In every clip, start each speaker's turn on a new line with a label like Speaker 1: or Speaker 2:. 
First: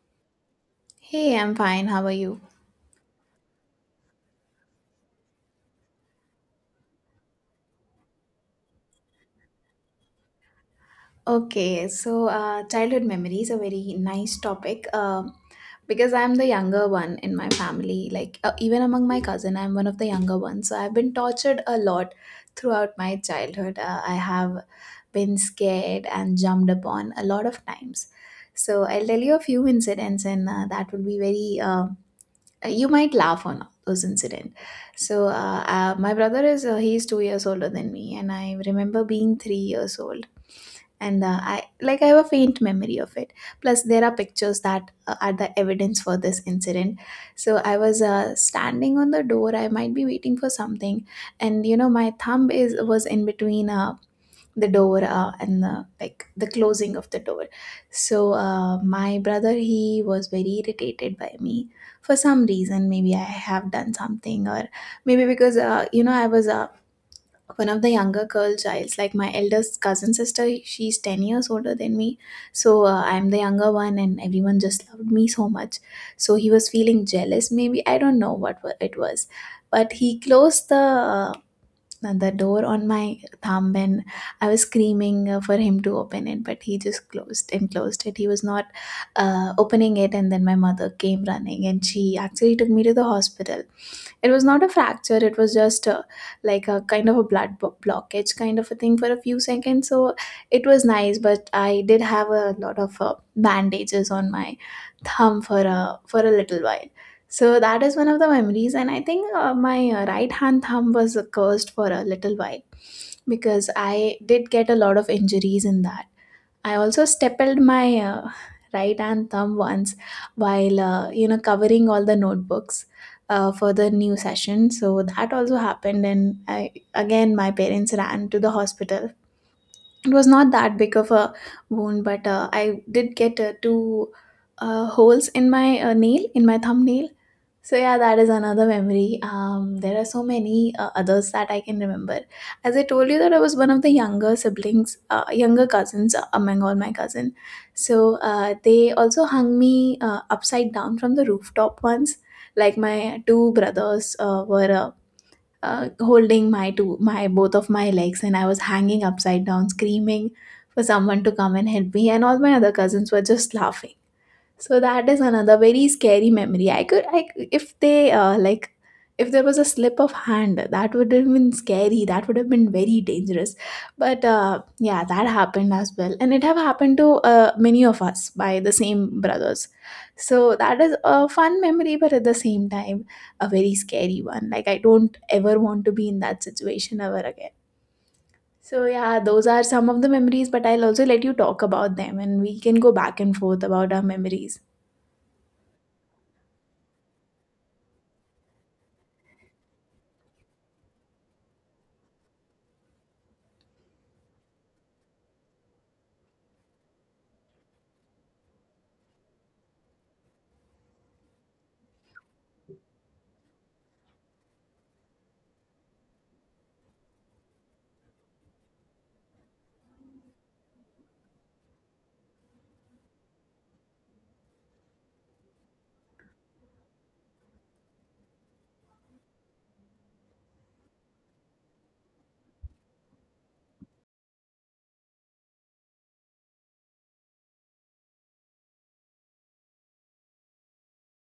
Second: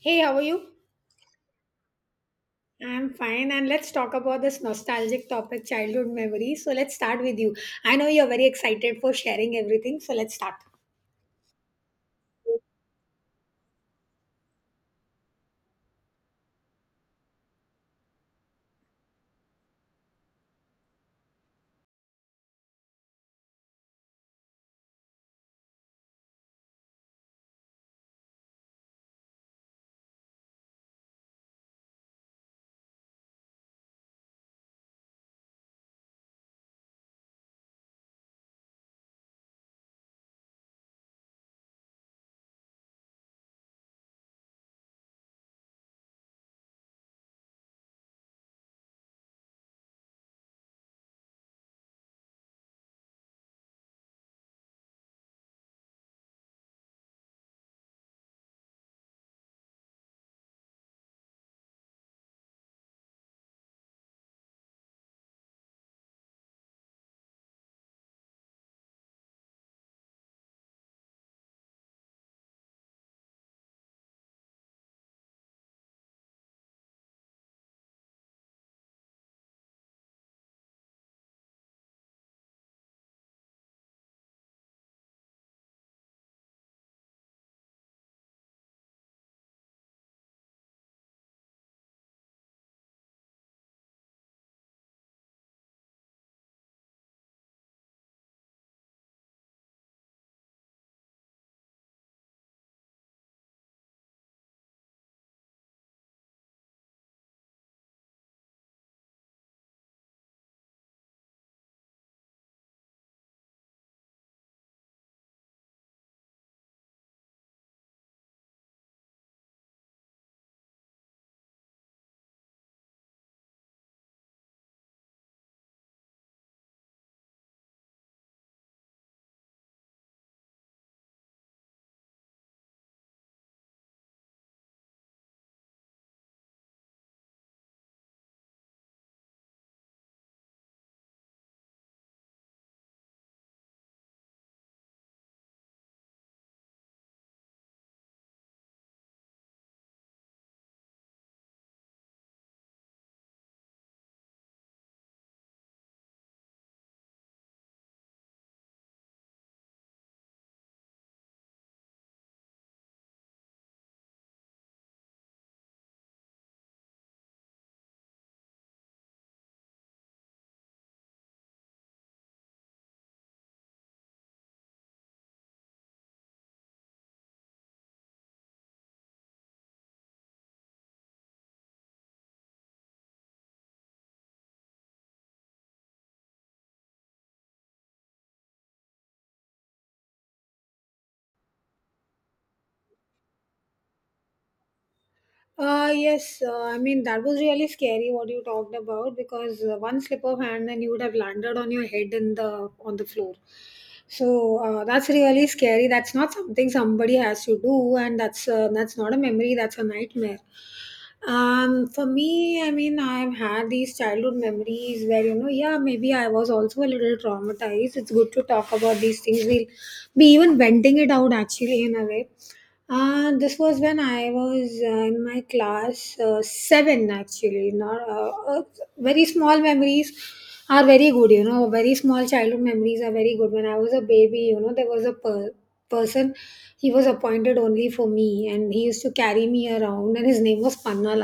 Speaker 1: Hey, how are you?
Speaker 2: Hey, I'm fine. How are you?
Speaker 1: I'm fine, and let's talk about this nostalgic topic, childhood memories. So, let's start with you. I know you're very excited for sharing everything, so let's start.
Speaker 2: Okay, so childhood memories are very nice topic, because I'm the younger one in my family. Like, even among my cousin, I'm one of the younger ones. So I've been tortured a lot throughout my childhood. I have been scared and jumped upon a lot of times. So I'll tell you a few incidents, and that will be very, you might laugh on those incident. So my brother is he's 2 years older than me, and I remember being 3 years old, and I, like I have a faint memory of it, plus there are pictures that are the evidence for this incident. So I was standing on the door. I might be waiting for something, and you know my thumb is was in between a the door and the, like, the closing of the door. So my brother, he was very irritated by me for some reason. Maybe I have done something, or maybe because you know, I was one of the younger girl childs. Like my eldest cousin sister, she's 10 years older than me. So I'm the younger one, and everyone just loved me so much. So he was feeling jealous, maybe. I don't know what it was, but he closed the the door on my thumb, and I was screaming for him to open it, but he just closed and closed it. He was not opening it, and then my mother came running, and she actually took me to the hospital. It was not a fracture. It was just a, like, a kind of a blood blockage kind of a thing for a few seconds. So it was nice, but I did have a lot of bandages on my thumb for a little while. So that is one of the memories, and I think my right hand thumb was cursed for a little while, because I did get a lot of injuries in that. I also stapled my right hand thumb once while you know, covering all the notebooks for the new session. So that also happened, and I again my parents ran to the hospital. It was not that big of a wound, but I did get two holes in my nail, in my thumbnail. So yeah, that is another memory. There are so many others that I can remember. As I told you, that I was one of the younger siblings, younger cousins, among all my cousin. So they also hung me upside down from the rooftop once. Like my two brothers were holding my two, my both of my legs, and I was hanging upside down, screaming for someone to come and help me, and all my other cousins were just laughing. So that is another very scary memory. I could, if they like, if there was a slip of hand, that would have been scary. That would have been very dangerous. But yeah, that happened as well, and it have happened to many of us by the same brothers. So that is a fun memory, but at the same time, a very scary one. Like, I don't ever want to be in that situation ever again. So yeah, those are some of the memories, but I'll also let you talk about them, and we can go back and forth about our memories.
Speaker 1: Yes, I mean, that was really scary what you talked about because one slip of hand and you would have landed on your head in the on the floor. So that's really scary. That's not something somebody has to do, and that's not a memory. That's a nightmare. For me, I mean, I've had these childhood memories where you know, yeah, maybe I was also a little traumatized. It's good to talk about these things. We'll be even venting it out actually in a way. This was when I was in my class seven, actually. Not Very small memories are very good. You know, very small childhood memories are very good. When I was a baby, you know, there was a person. He was appointed only for me, and he used to carry me around, and his name was Panna,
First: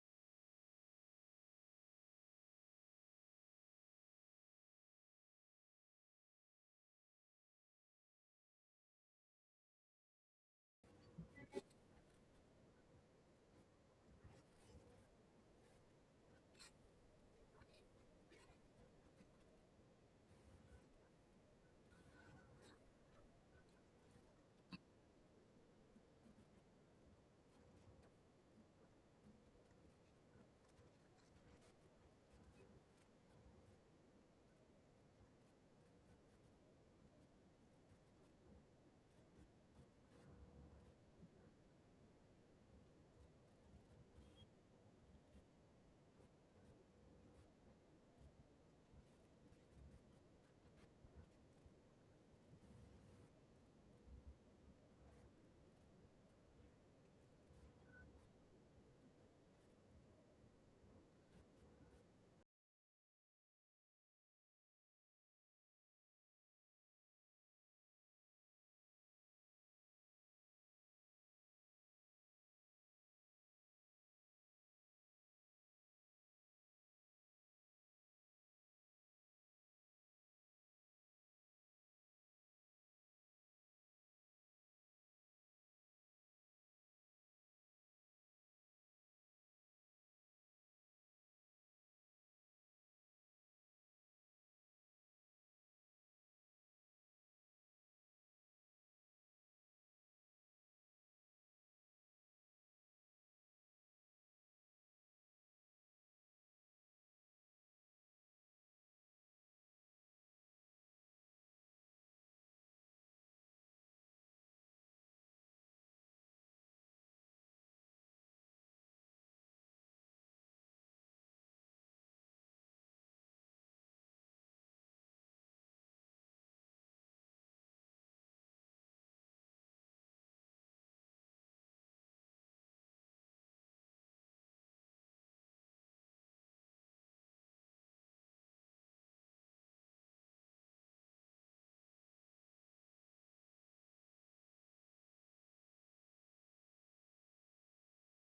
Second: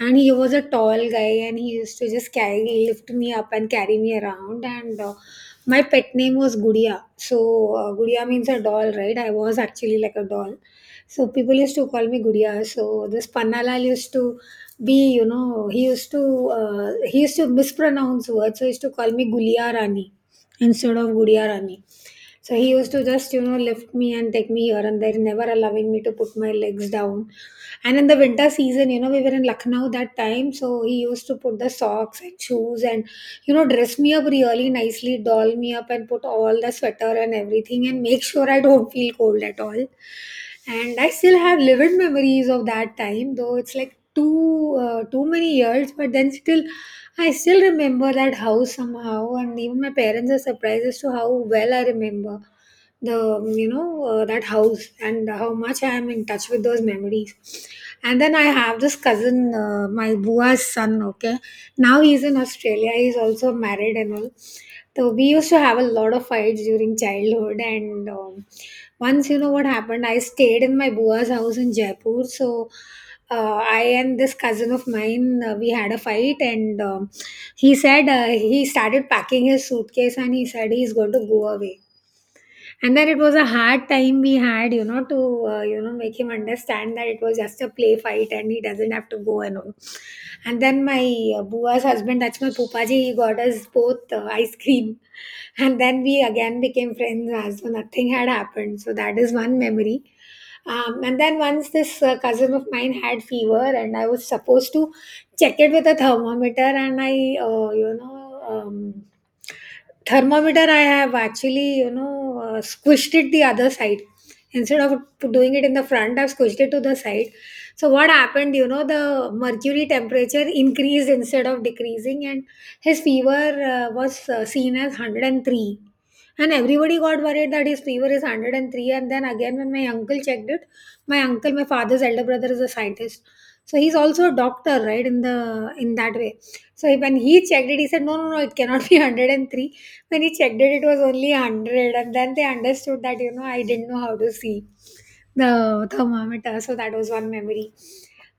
Speaker 1: and he was a tall guy and he used to just carry lift me up and carry me around. And my pet name was gudiya. So gudiya means a doll, right? I was actually like a doll, so people used to call me gudiya. So this pannalal used to be, you know, he used to mispronounce words, so he used to call me guliya rani instead of gudiya rani. So he used to just, you know, lift me and take me here and there, never allowing me to put my legs down. And in the winter season, you know, we were in Lucknow that time. So he used to put the socks and shoes and, you know, dress me up really nicely, doll me up and put all the sweater and everything and make sure I don't feel cold at all. And I still have vivid memories of that time, though it's like too many years. But then still, I still remember that house somehow, and even my parents are surprised as to how well I remember the you know that house and how much I am in touch with those memories. And then I have this cousin, my bua's son, okay. Now he's in Australia, he's also married and all. So we used to have a lot of fights during childhood. And once, you know what happened, I stayed in my bua's house in Jaipur. So I and this cousin of mine, we had a fight. And he started packing his suitcase and he said he's going to go away, and then it was a hard time we had, you know, to, you know, make him understand that it was just a play fight and he doesn't have to go and all. And then my bua's husband, that's my pupaji, he got us both ice cream. And then we again became friends as though nothing had happened. So that is one memory. And then once this cousin of mine had fever and I was supposed to check it with a thermometer. And uh, you know, um, thermometer, I have actually, you know, squished it the other side instead of doing it in the front. I've squished it to the side. So what happened, you know, the mercury temperature increased instead of decreasing, and his fever was seen as 103, and everybody got worried that his fever is 103. And then again when my uncle checked it, my uncle, my father's elder brother, is a scientist, so he's also a doctor, right, in the in that way. So when he checked it, he said, no, no, no, it cannot be 103. When he checked it, it was only 100, and then they understood that, you know, I didn't know how to see the thermometer. So that was one memory.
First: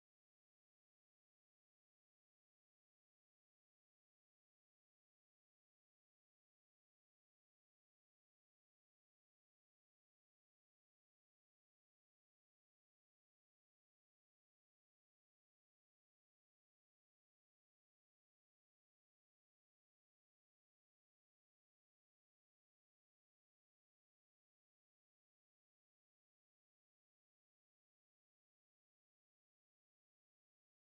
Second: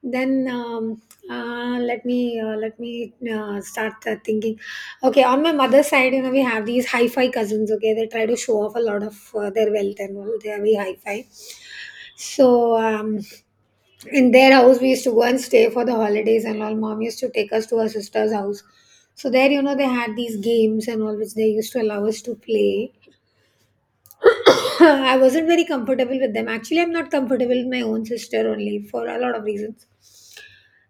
Speaker 1: Then let me start thinking. Okay, on my mother's side, you know, we have these hi-fi cousins, okay, they try to show off a lot of their wealth and all. They are very hi-fi. So in their house we used to go and stay for the holidays and all. Mom used to take us to her sister's house. So there, you know, they had these games and all which they used to allow us to play. I wasn't very comfortable with them. Actually, I'm not comfortable with my own sister only, for a lot of reasons.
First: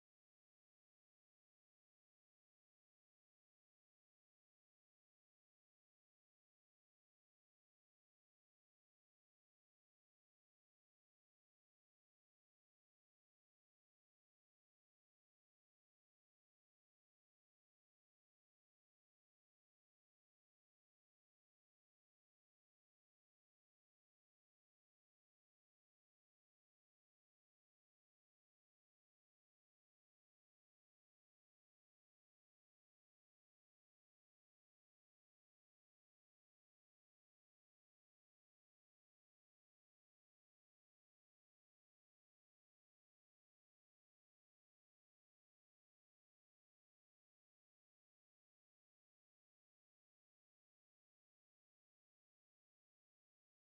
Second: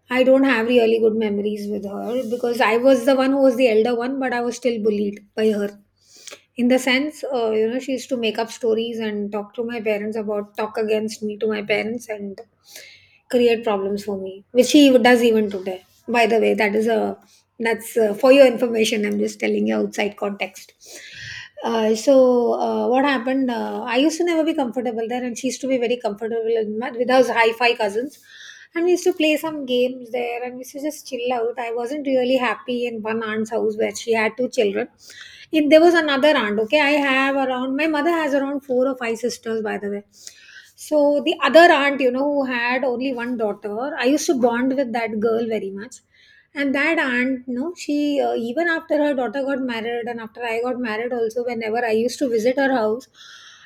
Speaker 1: I don't have really good memories with her, because I was the one who was the elder one, but I was still bullied by her. In the sense, you know, she used to make up stories and talk to my parents talk against me to my parents and create problems for me, which she does even today. By the way, that's for your information. I'm just telling you outside context. So what happened? I used to never be comfortable there, and she used to be very comfortable in with her hi-fi cousins. And we used to play some games there, and we used to just chill out. I wasn't really happy in one aunt's house where she had two children. In there was another aunt. Okay, I have around, my mother has around four or five sisters, by the way. So the other aunt, you know, who had only one daughter, I used to bond with that girl very much. And that aunt, no, she even after her daughter got married and after I got married, also, whenever I used to visit her house,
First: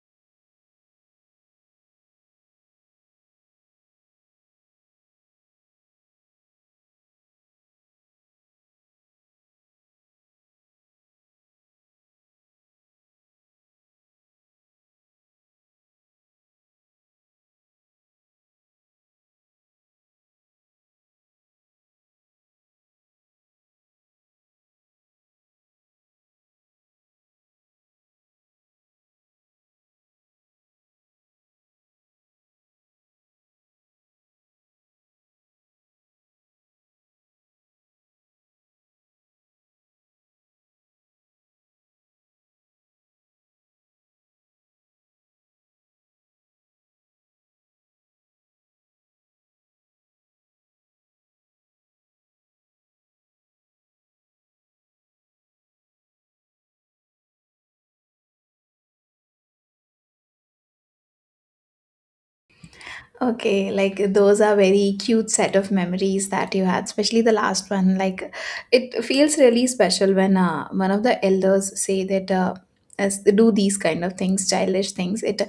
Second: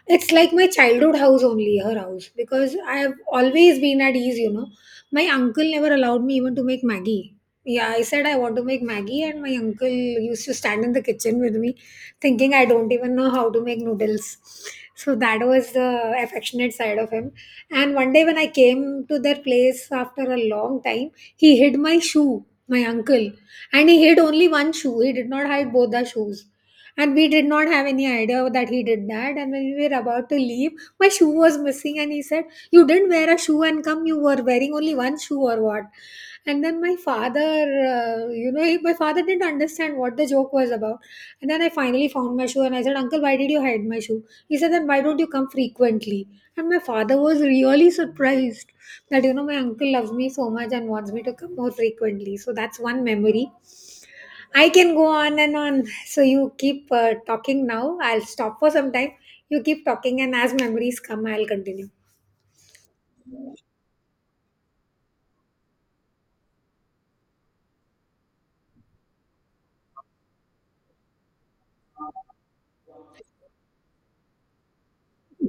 Speaker 1: it's like my childhood house only, her house, because I have always been at ease, you know. My uncle never allowed me even to make Maggie. Yeah, I said I want to make Maggie, and my uncle used to stand in the kitchen with me, thinking I don't even know how to make noodles. So that was the affectionate side of him. And one day when I came to their place after a long time, he hid my shoe, my uncle, and he hid only one shoe. He did not hide both the shoes. And we did not have any idea that he did that. And when we were about to leave, my shoe was missing. And he said, you didn't wear a shoe and come, you were wearing only one shoe or what? And then my father, my father didn't understand what the joke was about. And then I finally found my shoe and I said, uncle, why did you hide my shoe? He said, then why don't you come frequently? And my father was really surprised that, you know, my uncle loves me so much and wants me to come more frequently. So that's one memory. I can go on and on. So you keep talking now. I'll stop for some time. You keep talking, and as memories come, I'll continue.
Speaker 2: Okay, like those are very cute set of memories that you had, especially the last one. Like, it feels really special when one of the elders say that as do these kind of things, childish things. It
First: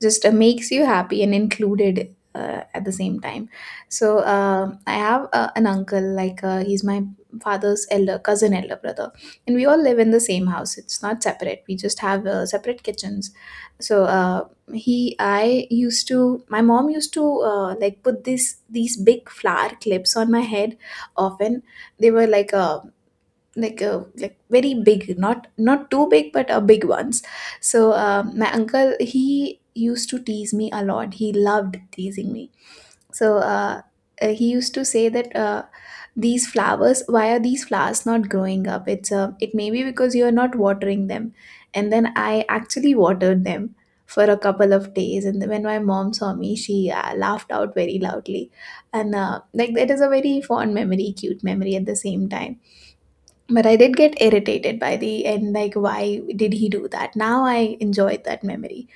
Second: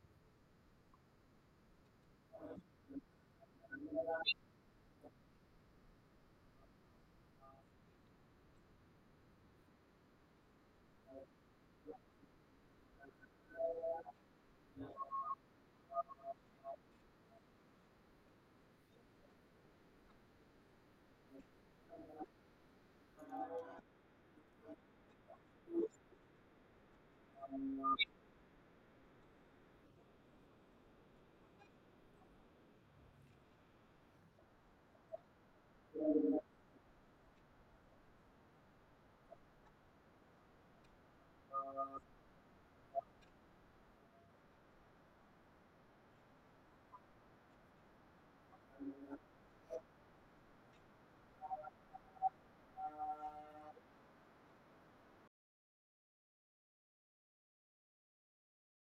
Speaker 2: just makes you happy and included at the same time. So I have an uncle, like he's my father's elder cousin, elder brother, and we all live in the same house. It's not separate. We just have separate kitchens. So. He I used to My mom used to like, put this these big flower clips on my head often. They were like a, like a, like very big, not not too big, but a big ones. So my uncle, he used to tease me a lot. He loved teasing me. So he used to say that these flowers, why are these flowers not growing up? It may be because you are not watering them. And then I actually watered them for a couple of days. And when my mom saw me, she laughed out very loudly. And like, it is a very fond memory, cute memory at the same time. But I did get irritated by the end. Like, why did he do that? Now I enjoyed that memory.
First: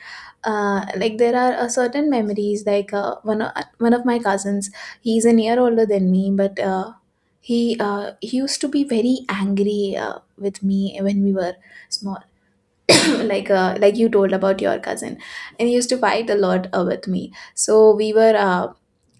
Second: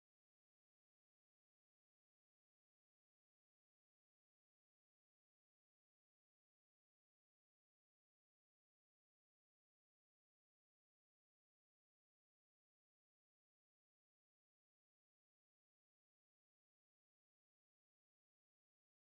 Speaker 2: Like, there are a certain memories like one of my cousins, he's a year older than me, but he used to be very angry with me when we were small. Like like you told about your cousin, and he used to fight a lot with me. So we were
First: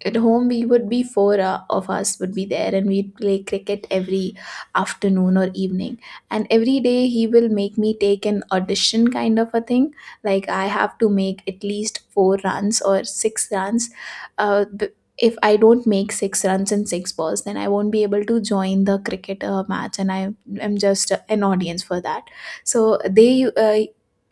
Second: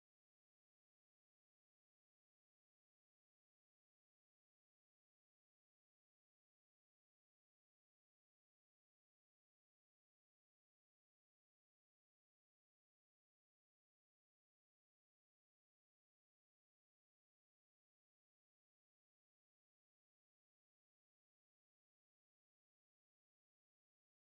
Speaker 2: at home, we would be four of us would be there, and we'd play cricket every afternoon or evening. And every day, he will make me take an audition kind of a thing. Like, I have to make at least four runs or six runs. uh, b- if I don't make six runs in six balls, then I won't be able to join the cricket match, and I am just an audience for that. So they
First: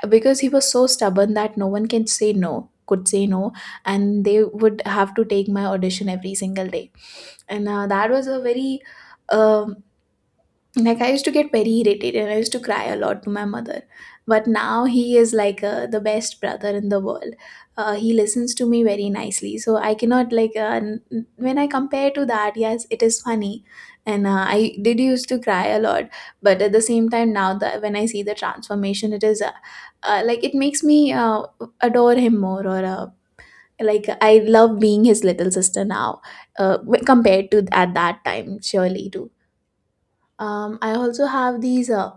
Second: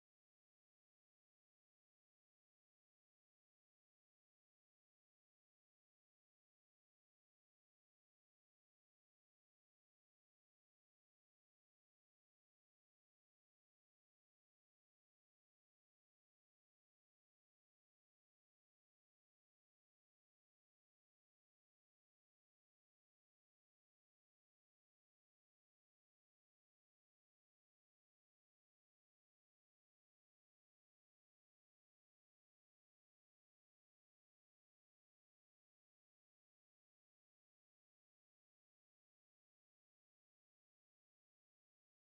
Speaker 2: because he was so stubborn that no one can say could say no, and they would have to take my audition every single day. And that was a very um, like, I used to get very irritated, and I used to cry a lot to my mother. But now he is like the best brother in the world. He listens to me very nicely, so I cannot like when I compare to that, yes, it is funny. And I did used to cry a lot, but at the same time, now that when I see the transformation, it is like, it makes me adore him more or like, I love being his little sister now, compared to at that time surely too. I also have these uh,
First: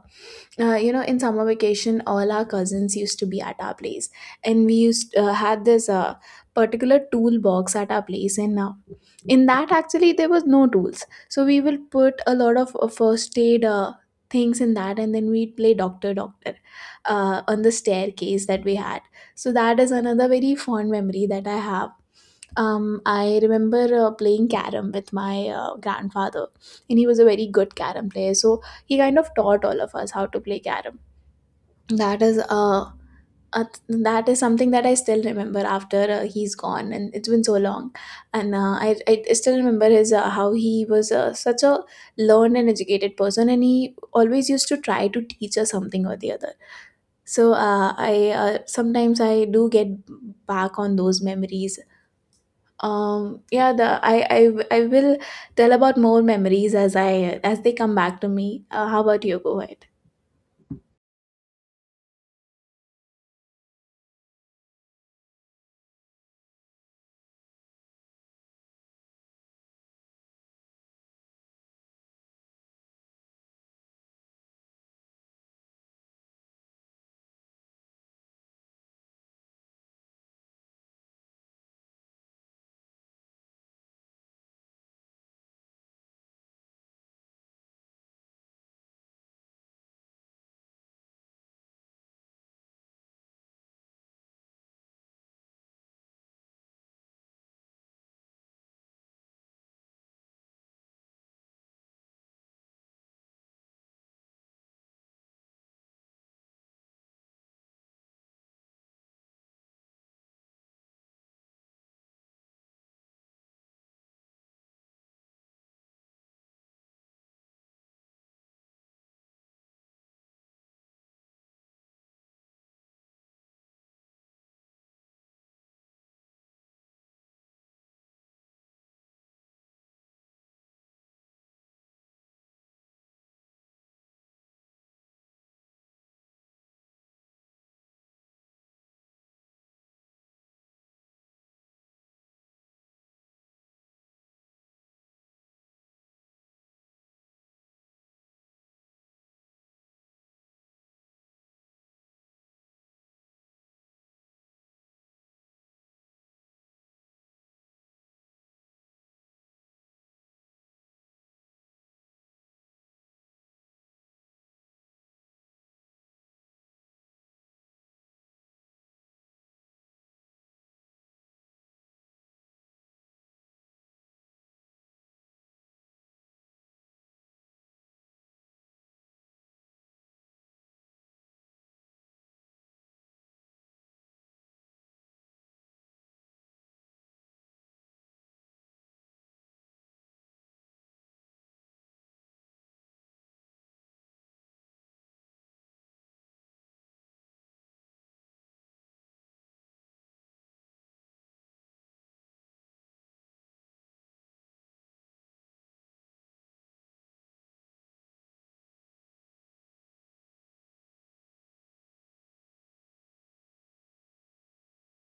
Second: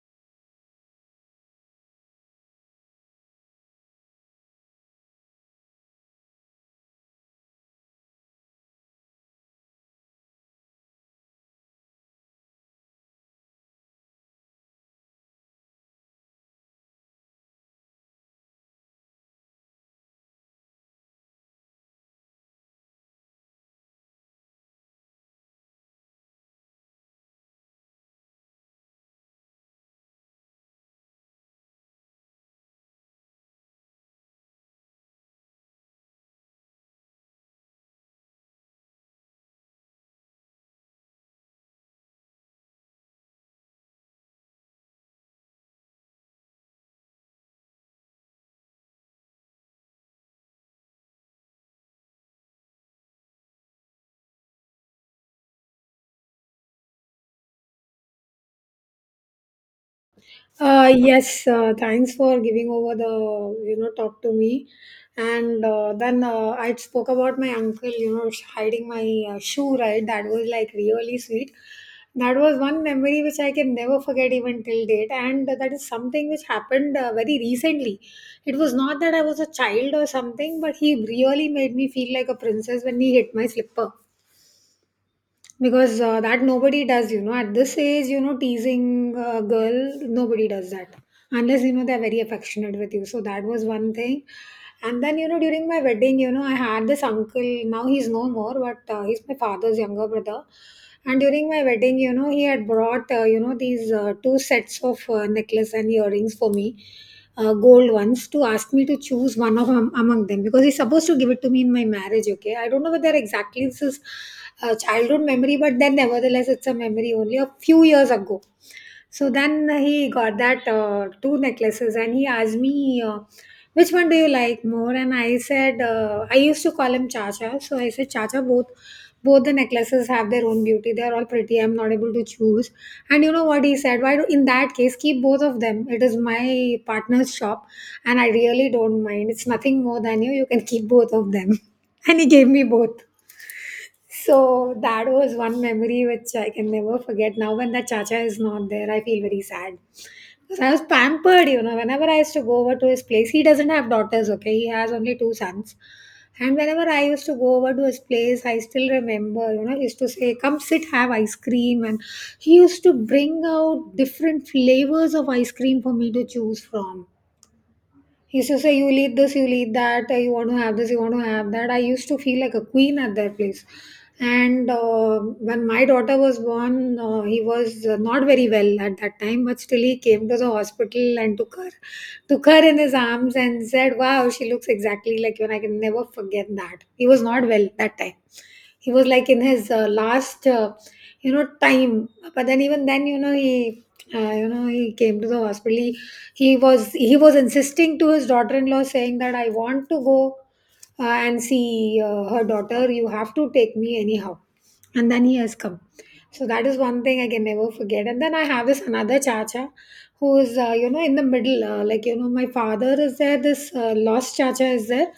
Speaker 2: uh, you know, in summer vacation, all our cousins used to be at our place, and we used had this particular toolbox at our place, and in that actually there was no tools, so we will put a lot of first aid things in that, and then we'd play doctor doctor on the staircase that we had. So that is another very fond memory that I have. I remember playing carom with my grandfather, and he was a very good carom player. So he kind of taught all of us how to play carom. That is uh, that is something that I still remember after he's gone, and it's been so long. And I still remember his how he was such a learned and educated person, and he always used to try to teach us something or the other. So I sometimes I do get back on those memories. Yeah, the I will tell about more memories as I as they come back to me. How about you go ahead?
Speaker 1: Yes, Thanks for giving over the, you know, talk to me. And then I spoke about my uncle, you know, hiding my shoe, right. That was like really sweet. That was one memory which I can never forget even till date, and that is something which happened very recently. It was not that I was a child or something, but he really made me feel like a princess when he hit my slipper. Because that nobody does, you know, at this age, you know, teasing a girl, nobody does that unless, you know, they're very affectionate with you. So that was one thing. And then, you know, during my wedding, you know, I had this uncle, now he's no more, but he's my father's younger brother. And during my wedding, you know, he had brought you know, these two sets of necklace and earrings for me, gold ones, to ask me to choose one of among them, because he's supposed to give it to me in my marriage. Okay, I don't know whether exactly this is a childhood memory, but then nevertheless it's a memory only a few years ago. So then he got that two necklaces and he asked me which one do you like more. And I said I used to call him chacha, so I said, chacha, both both the necklaces have their own beauty. They are all pretty. I'm not able to choose. And you know what he said? Why do, in that case, keep both of them? It is my partner's shop, and I really don't mind. It's nothing more than you. You can keep both of them. And he gave me both. So that was one memory which I can never forget. Now when that Chacha is not there, I feel very sad. Because I was pampered. Whenever I used to go over to his place, he doesn't have daughters, okay? He has only two sons. And whenever I used to go over to his place, I still remember, he used to say, "Come sit, have ice cream." And he used to bring out different flavors of ice cream for me to choose from. He used to say, "You need this, you need that, you want to have this, you want to have that." I used to feel like a queen at that place. And when my daughter was born, he was not very well at that time, but still he came to the hospital and took her in his arms and said, "Wow, she looks exactly like you." And I can never forget that. He was not well that time. He was like in his last. You know time. But then even then, he he came to the hospital. He was insisting to his daughter-in-law, saying that I want to go and see her daughter. You have to take me anyhow, and then he has come. So that is one thing I can never forget. And then I have this another chacha who is in the middle. Like, my father is there, this lost chacha is there.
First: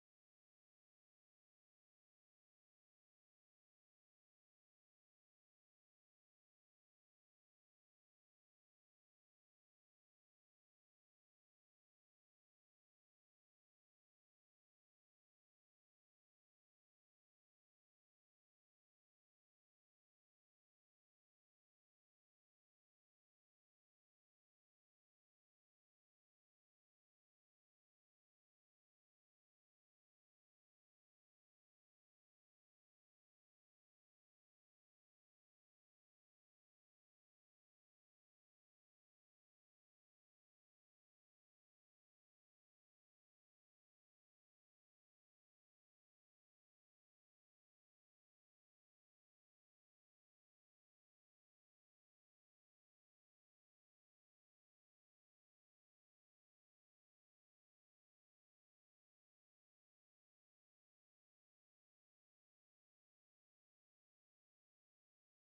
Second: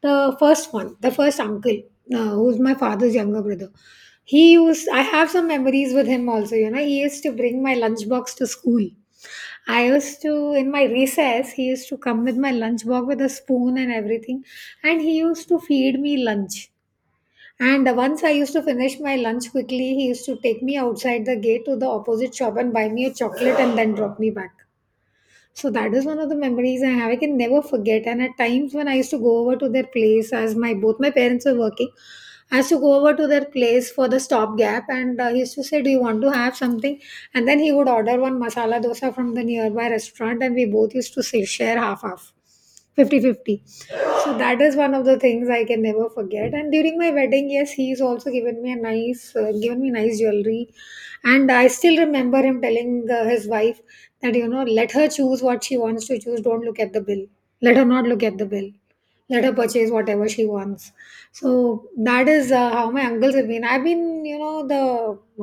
Speaker 1: The first one, the first uncle, who's my father's younger brother. I have some memories with him also, he used to bring my lunchbox to school. In my recess, he used to come with my lunchbox with a spoon and everything. And he used to feed me lunch, and once I used to finish my lunch quickly, he used to take me outside the gate to the opposite shop and buy me a chocolate and then drop me back. So that is one of the memories I have. I can never forget. And at times when I used to go over to their place, as my both my parents were working, I used to go over to their place for the stopgap, and he used to say, "Do you want to have something?" And then he would order one masala dosa from the nearby restaurant, and we both used to say, share half half, fifty fifty. So that is one of the things I can never forget. And during my wedding, yes, he's also given me nice jewelry. And I still remember him telling his wife that let her choose what she wants to choose. Don't look at the bill. Let her not look at the bill. Let her purchase whatever she wants. So that is how my uncles have been. I've been the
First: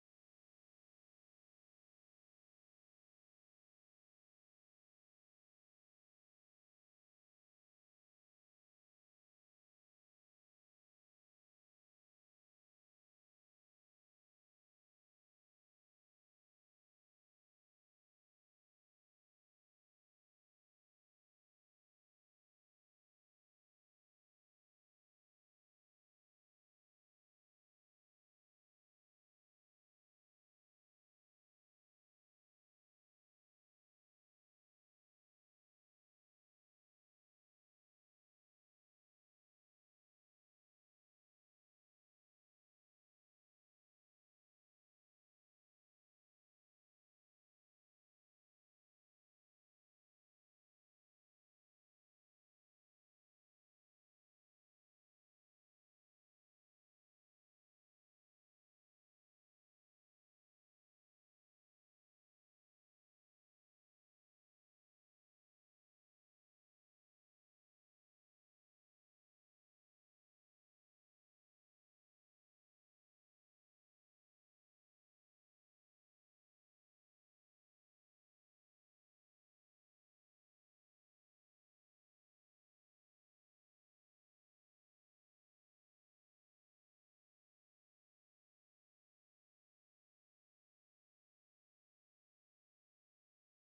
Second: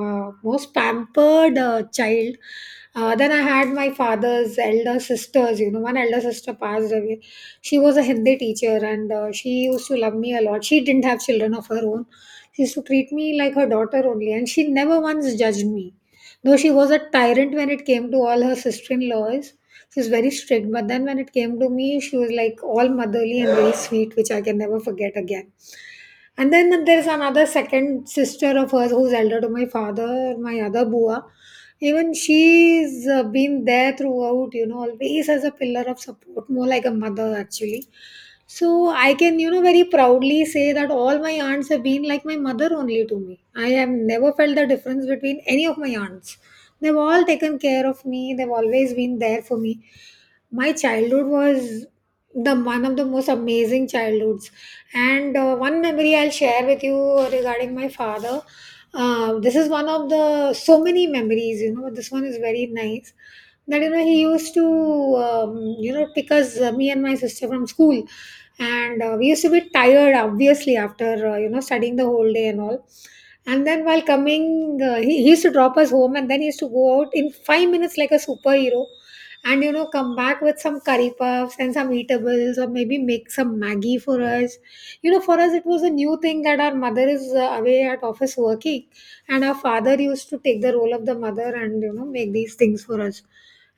Speaker 1: most pampered child. Then I had my father's elder sisters. One elder sister passed away. She was a Hindi teacher, and she used to love me a lot. She didn't have children of her own. She used to treat me like her daughter only, and she never once judged me. Though she was a tyrant when it came to all her sister in laws, she was very strict. But then when it came to me, she was like all motherly and very sweet, which I can never forget again. And then there's another second sister of hers who's elder to my father, my other Bua. Even she's been there throughout, always as a pillar of support, more like a mother actually. So I can very proudly say that all my aunts have been like my mother only to me. I have never felt the difference between any of my aunts. They've all taken care of me, they've always been there for me. My childhood was the one of the most amazing childhoods. And one memory I'll share with you regarding my father. This is one of the so many memories, but this one is very nice. That, he used to, pick us, me and my sister from school, and we used to be tired obviously after studying the whole day and all. And then while coming, he used to drop us home, and then he used to go out in 5 minutes like a superhero, and come back with some curry puffs and some eatables, or maybe make some maggie for us. For us, it was a new thing that our mother is away at office working, and our father used to take the role of the mother and make these things for us,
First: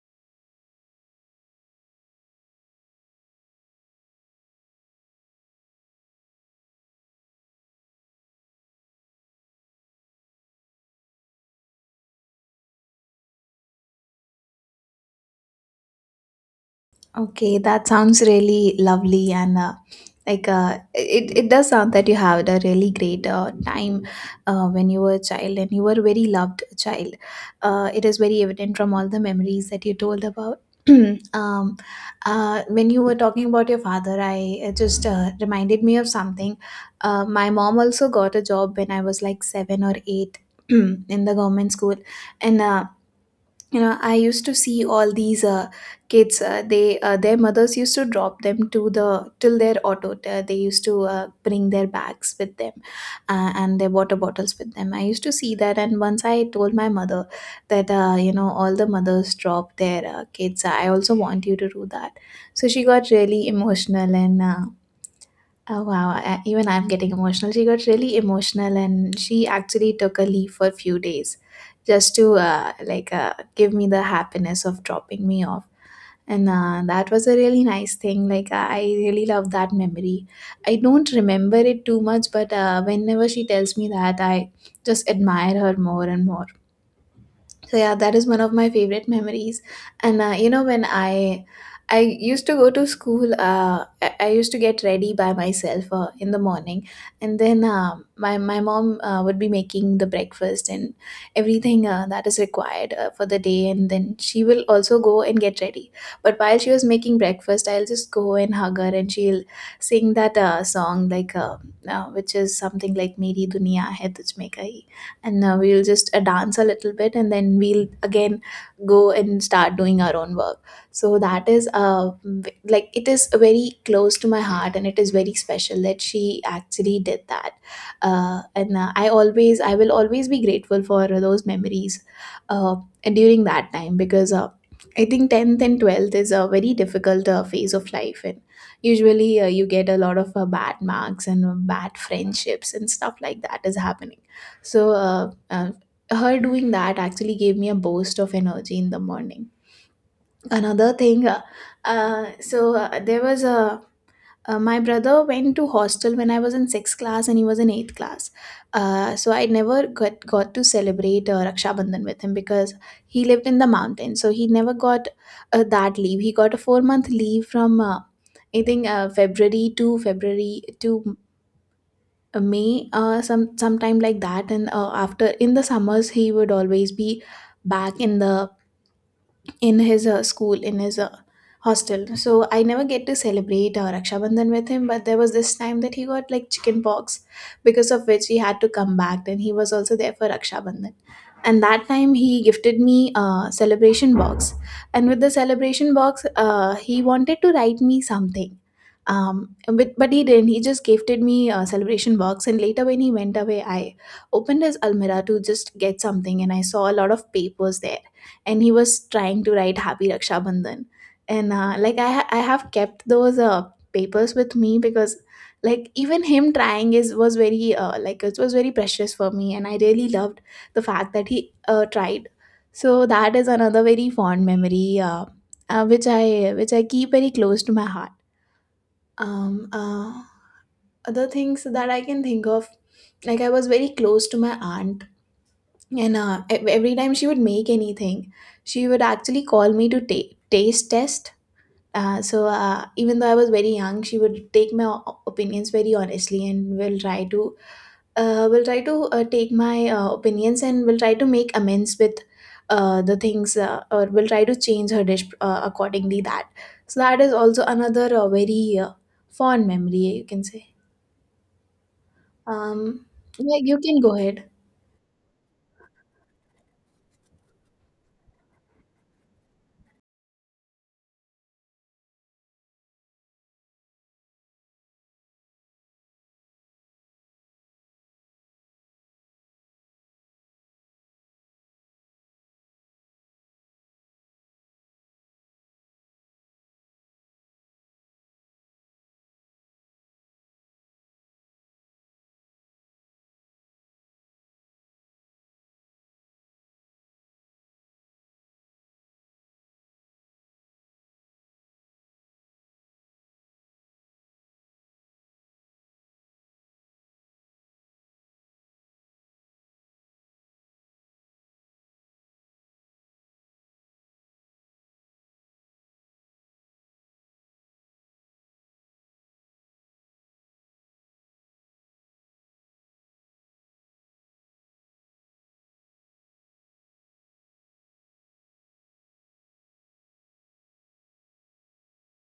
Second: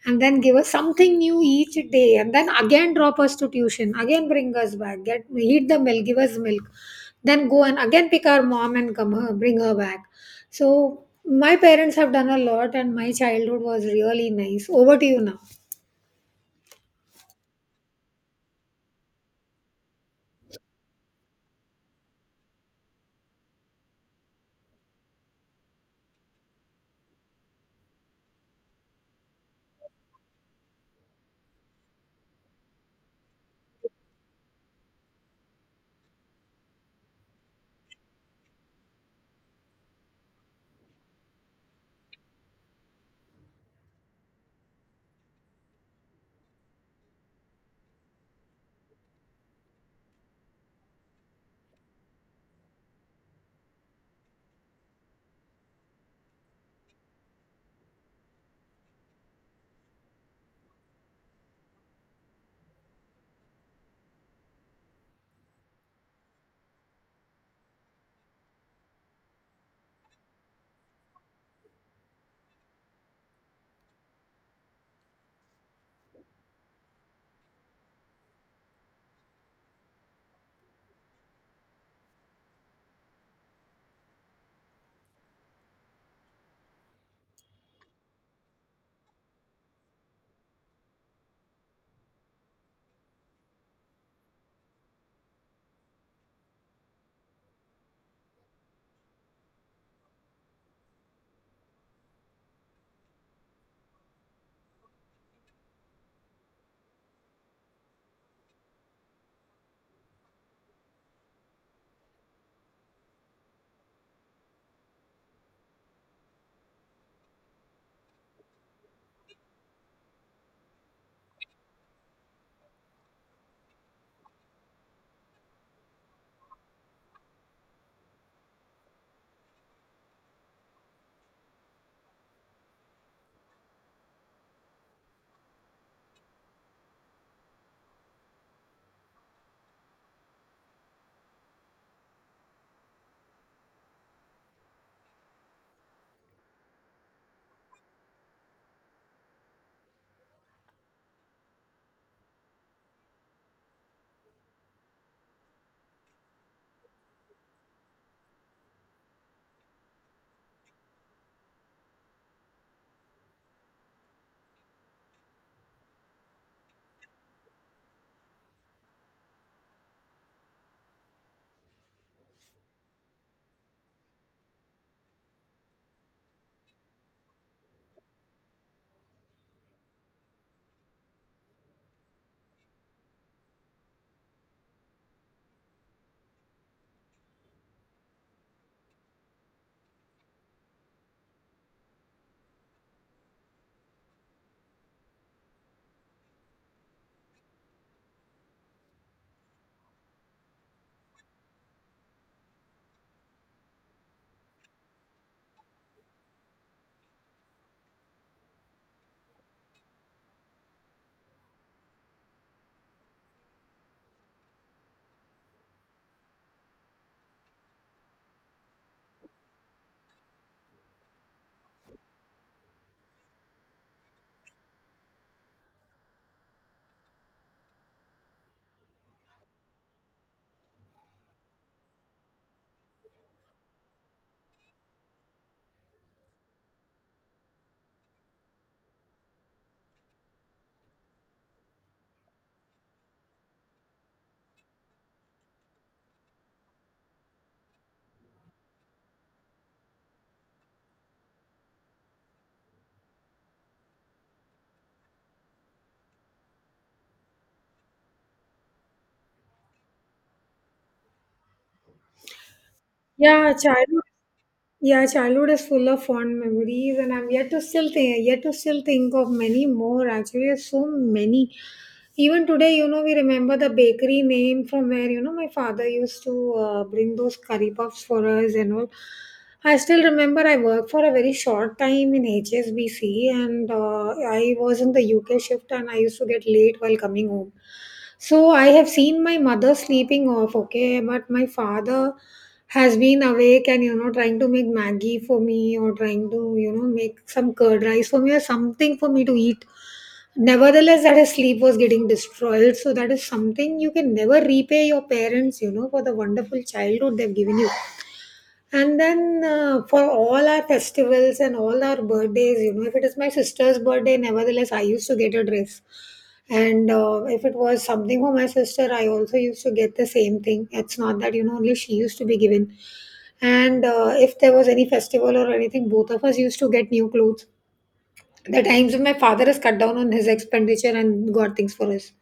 Speaker 1: and then give us something new each day, and then again drop us to tuition, again bring us back, get heat the milk, give us milk, then go and again pick our mom and come her bring her back. So my parents have done a lot, and my childhood was really nice. Over to you now.
Speaker 2: Okay, that sounds really lovely, and like it does sound that you had a really great time when you were a child, and you were a very loved child. It is very evident from all the memories that you told about. um, when you were talking about your father, I it just reminded me of something. My mom also got a job when I was like seven or eight in the government school, and you know, I used to see all these kids, they their mothers used to drop them to the till their auto, they used to bring their bags with them and their water bottles with them. I used to see that, and once I told my mother that you know, all the mothers drop their kids, I also want you to do that. So she got really emotional, and oh wow, I, even I'm getting emotional. She got really emotional and she actually took a leave for a few days just to give me the happiness of dropping me off. And that was a really nice thing. Like I really love that memory. I don't remember it too much, but whenever she tells me that, I just admire her more and more. So yeah, that is one of my favorite memories. And when I used to go to school, I used to get ready by myself in the morning, and then my mom would be making the breakfast and everything that is required for the day, and then she will also go and get ready. But while she was making breakfast, I'll just go and hug her, and she'll sing that song like which is something like "Meri Duniya Hai Tujh Mein Kahin." And we'll just dance a little bit and then we'll again go and start doing our own work, so that is like it is very close to my heart and it is very special that she actually did that. Uh, and uh, i always i will always be grateful for those memories uh, during that time, because I think 10th and 12th is a very difficult phase of life, and usually you get a lot of bad marks and bad friendships and stuff like that is happening. So her doing that actually gave me a burst of energy in the morning. Another thing, there was a my brother went to hostel when I was in sixth class and he was in eighth class. So I never got to celebrate Raksha Bandhan with him because he lived in the mountains. So he never got that leave. He got a 4 month leave from. I think February to May, sometime like that, and after in the summers he would always be back in the in his school, in his hostel. So I never get to celebrate Raksha Bandhan with him, but there was this time that he got like chicken pox, because of which he had to come back. And he was also there for Raksha Bandhan. And that time he gifted me a celebration box. And with the celebration box, he wanted to write me something. But he didn't. He just gifted me a celebration box. And later, when he went away, I opened his almirah to just get something, and I saw a lot of papers there, and he was trying to write happy Raksha Bandhan. And I have kept those papers with me because like even him trying is was very like it was very precious for me, and I really loved the fact that he tried. So that is another very fond memory which I keep very close to my heart. um uh, Other things that I can think of, like I was very close to my aunt, and every time she would make anything, she would actually call me to taste test. Even though I was very young, she would take my opinions very honestly, and will try to, take my opinions and will try to make amends with the things, or will try to change her dish accordingly. That so that is also another very fond memory you can say. Um,
Speaker 1: Yeah,
Speaker 2: yeah, you can
Speaker 1: childhood.
Speaker 2: go ahead.
Speaker 1: Yeah, childhood is full of fond memories, and I'm yet to still think of many more. Actually, so many. Even today, we remember the bakery name from where my father used to bring those curry puffs for us and all. I still remember I worked for a very short time in HSBC, and I was in the UK shift, and I used to get late while coming home. So I have seen my mother sleeping off, okay, but my father has been awake and trying to make maggie for me, or trying to make some curd rice for me or something for me to eat, nevertheless that his sleep was getting destroyed. So that is something you can never repay your parents for the wonderful childhood they've given you. And then for all our festivals and all our birthdays, if it is my sister's birthday, nevertheless, I used to get a dress. And if it was something for my sister, I also used to get the same thing. It's not that only she used to be given. And if there was any festival or anything, both of us used to get new clothes, the times when my father has cut down on his expenditure and got things for us.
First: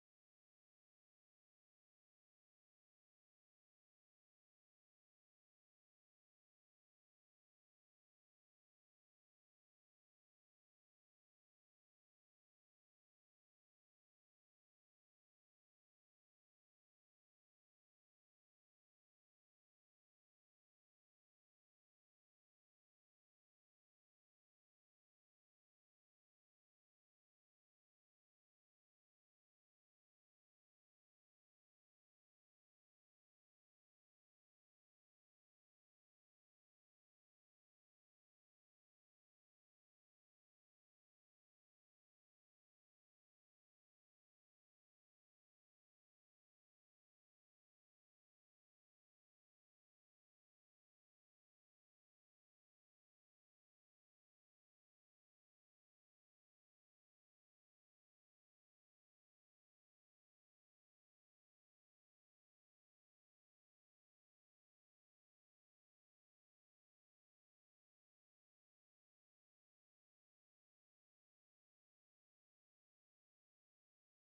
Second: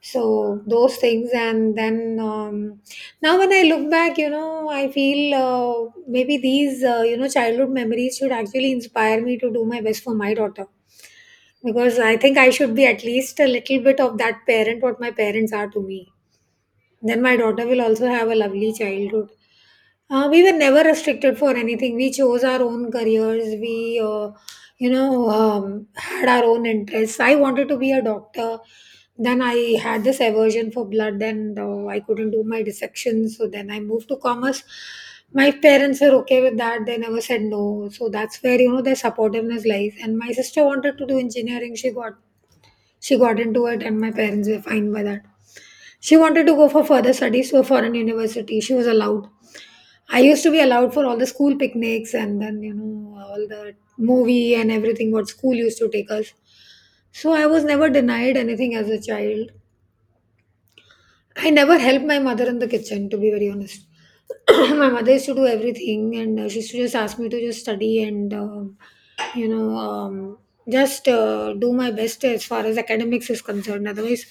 Speaker 1: So those things, and then now when I look back, I feel, maybe these childhood memories should actually inspire me to do my best for my daughter, because I think I should be at least a little bit of that parent what my parents are to me. Then my daughter will also have a lovely childhood. We were never restricted for anything. We chose our own careers. We had our own interests. I wanted to be a doctor. Then I had this aversion for blood, and I couldn't do my dissection. So then I moved to commerce. My parents were okay with that. They never said no. So that's where their supportiveness lies. And my sister wanted to do engineering. She got into it, and my parents were fine by that. She wanted to go for further studies to a foreign university. She was allowed. I used to be allowed for all the school picnics, and then, all the movie and everything what school used to take us. So I was never denied anything as a child. I never helped my mother in the kitchen, to be very honest. My mother used to do everything, and she used to just ask me to just study, and, you know, um, just do my best as far as academics is concerned. Otherwise,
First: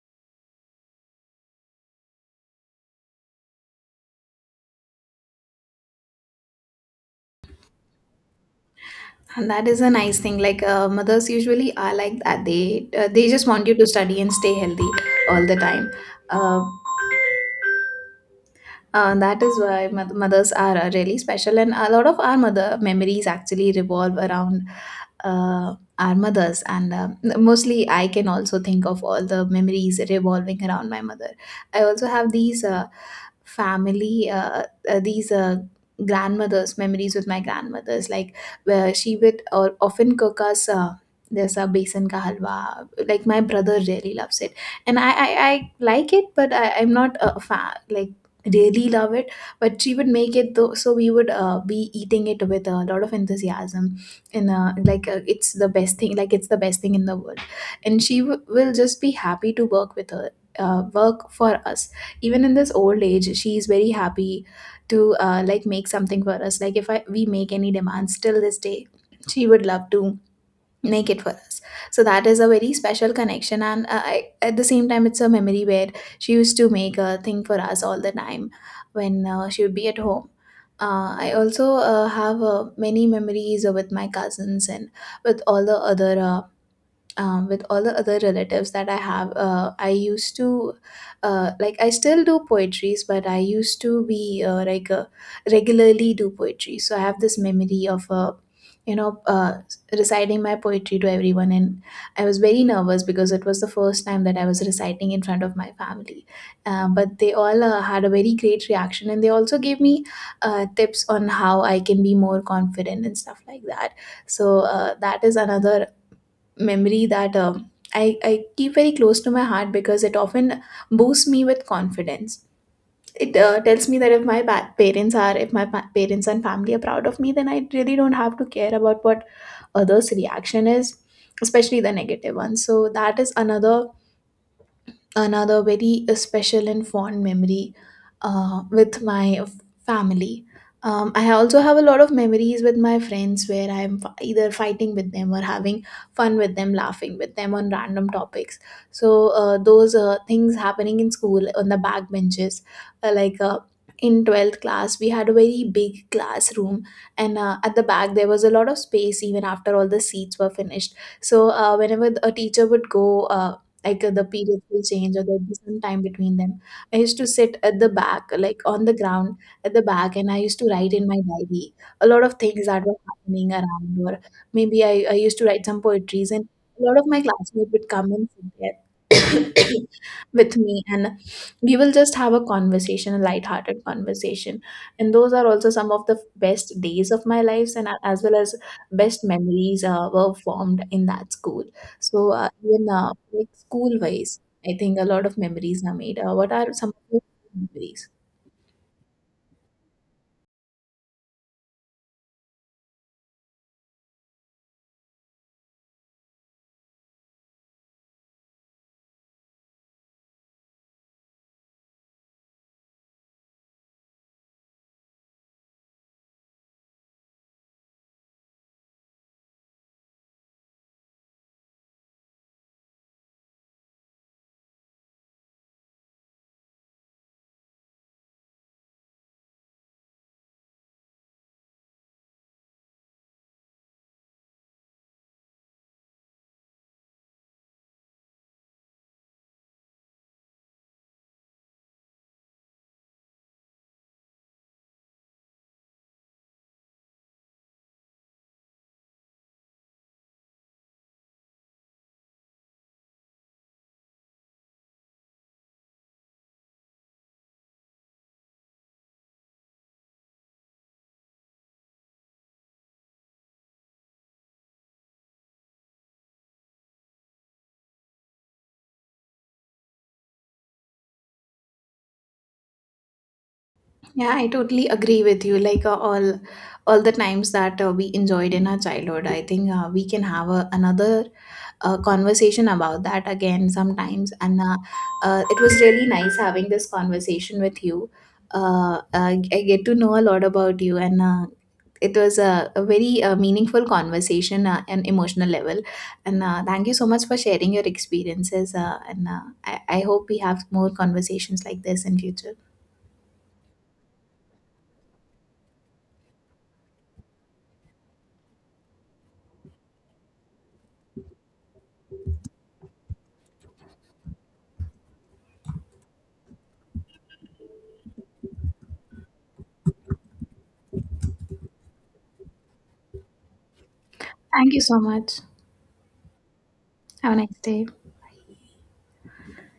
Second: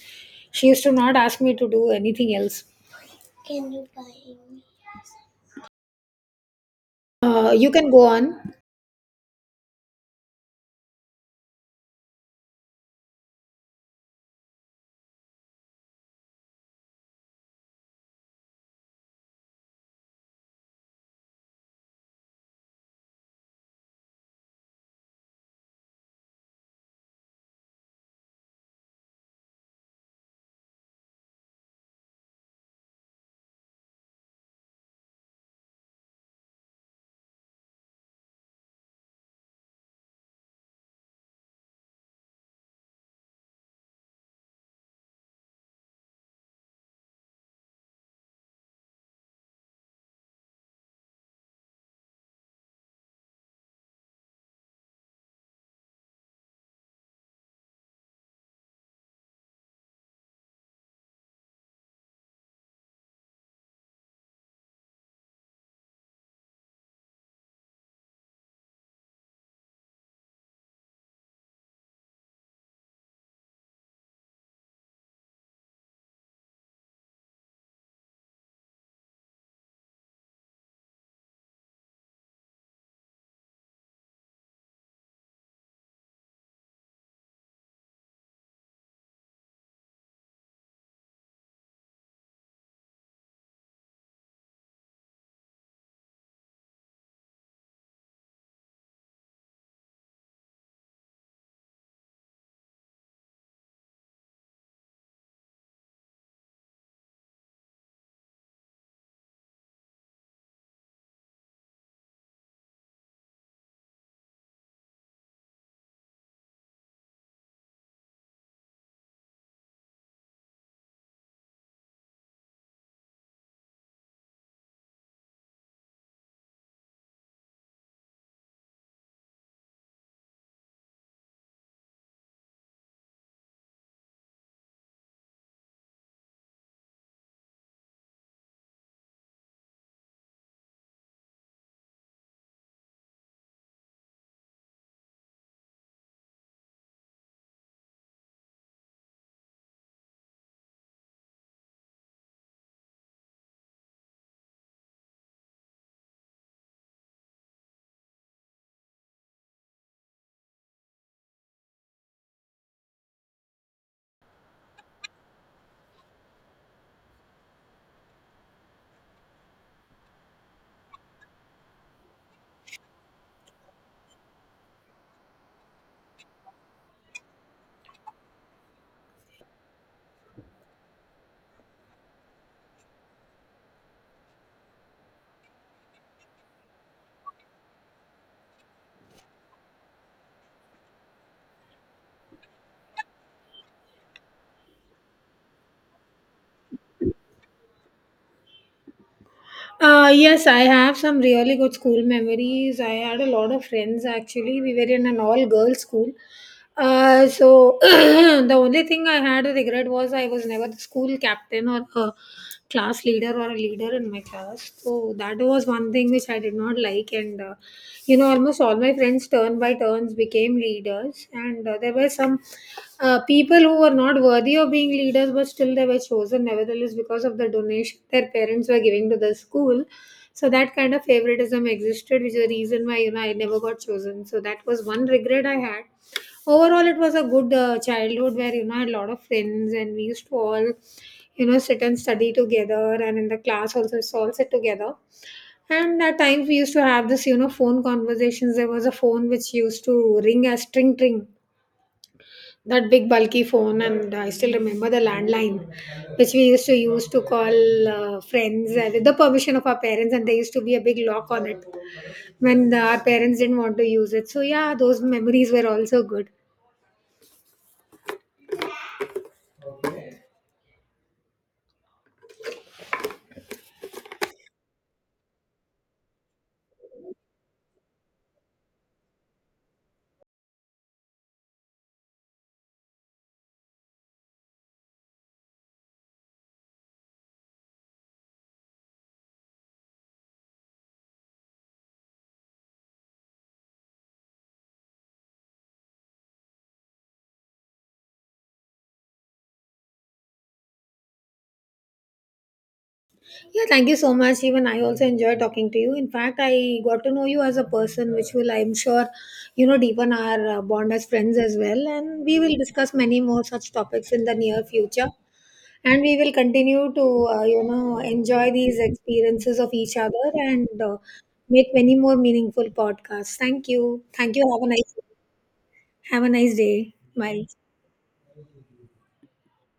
Speaker 1: she used to not ask me to do anything else. You can go on.
Speaker 2: And that is a nice thing. Like mothers usually are like that. They just want you to study and stay healthy all the time. Uh, that is why mothers are really special, and a lot of our mother memories actually revolve around our mothers. And mostly, I can also think of all the memories revolving around my mother. I also have these family, uh, uh, these uh, grandmothers memories with my grandmothers, like where she would or often cook us. There's a besan ka halwa. Like my brother really loves it, and I like it, but I'm not a fan. Like really love it, but she would make it though, so we would be eating it with a lot of enthusiasm. And it's the best thing, like it's the best thing in the world, and will just be happy to work with her work for us. Even in this old age she is very happy to like make something for us, like if I, we make any demands till this day, she would love to make it for us. So that is a very special connection, and at the same time it's a memory where she used to make a thing for us all the time when she would be at home. I also have many memories with my cousins and with all the other with all the other relatives that I have. I used to, I still do poetries, but I used to be regularly do poetry. So I have this memory of, you know, uh, reciting my poetry to everyone. And I was very nervous because it was the first time that I was reciting in front of my family. But they all had a very great reaction, and they also gave me tips on how I can be more confident and stuff like that. So that is another memory that I keep very close to my heart because it often boosts me with confidence. It tells me that if my pa- parents are, if my parents and family are proud of me, then I really don't have to care about what others' reaction is, especially the negative one. So that is another very special and fond memory uh, with my f- family. I also have a lot of memories with my friends where I'm either fighting with them or having fun with them, laughing with them on random topics. So, those things happening in school on the back benches, uh, like uh, in 12th class, we had a very big classroom, and at the back, there was a lot of space even after all the seats were finished. So, whenever a teacher would go, the periods will change or there'll be some time between them. I used to sit at the back, like on the ground at the back, and I used to write in my diary a lot of things that were happening around, or I used to write some poetries, and a lot of my classmates would come and sit there with me, and we will just have a conversation, a light-hearted conversation. And those are also some of the best days of my lives, and as well as best memories were formed in that school. So even like school wise, I think a lot of memories are made. What are some of your memories?
Speaker 1: Yes, I have some really good school memories. I had a lot of friends actually. We were in an all girls school. So the only thing I had a regret was I was never the school captain or a class leader or a leader in my class. So that was one thing which I did not like. And almost all my friends turn by turns became leaders, and there were some people who were not worthy of being leaders, but still they were chosen nevertheless because of the donation their parents were giving to the school. So that kind of favoritism existed, which is the reason why I never got chosen. So that was one regret I had. Overall it was a good childhood, where I had a lot of friends, and we used to all sit and study together, and in the class also used to all sit together. And at times we used to have this phone conversations. There was a phone which used to ring as tring tring, that big bulky phone. And I still remember the landline, which we used to use to call friends with the permission of our parents. And there used to be a big lock on it when our parents didn't want to use it. So, yeah, those memories were also good.
Speaker 2: Yeah, I totally agree with you. Like all the times that we enjoyed in our childhood, I think we can have another conversation about that again sometimes. And it was really nice having this conversation with you. I get to know a lot about you, and it was a very meaningful conversation and emotional level, and thank you so much for sharing your experiences I hope we have more conversations like this in future.
Speaker 1: Yeah, thank you so much. Even I also enjoy talking to you. In fact, I got to know you as a person, which will, I'm sure, deepen our bond as friends as well. And we will discuss many more such topics in the near future. And we will continue to, enjoy these experiences of each other, and make many more meaningful podcasts. Thank you. Thank you. Have a
Speaker 2: Thank you
Speaker 1: nice,
Speaker 2: so much.
Speaker 1: have a nice day.
Speaker 2: Have a
Speaker 1: Bye.
Speaker 2: nice day.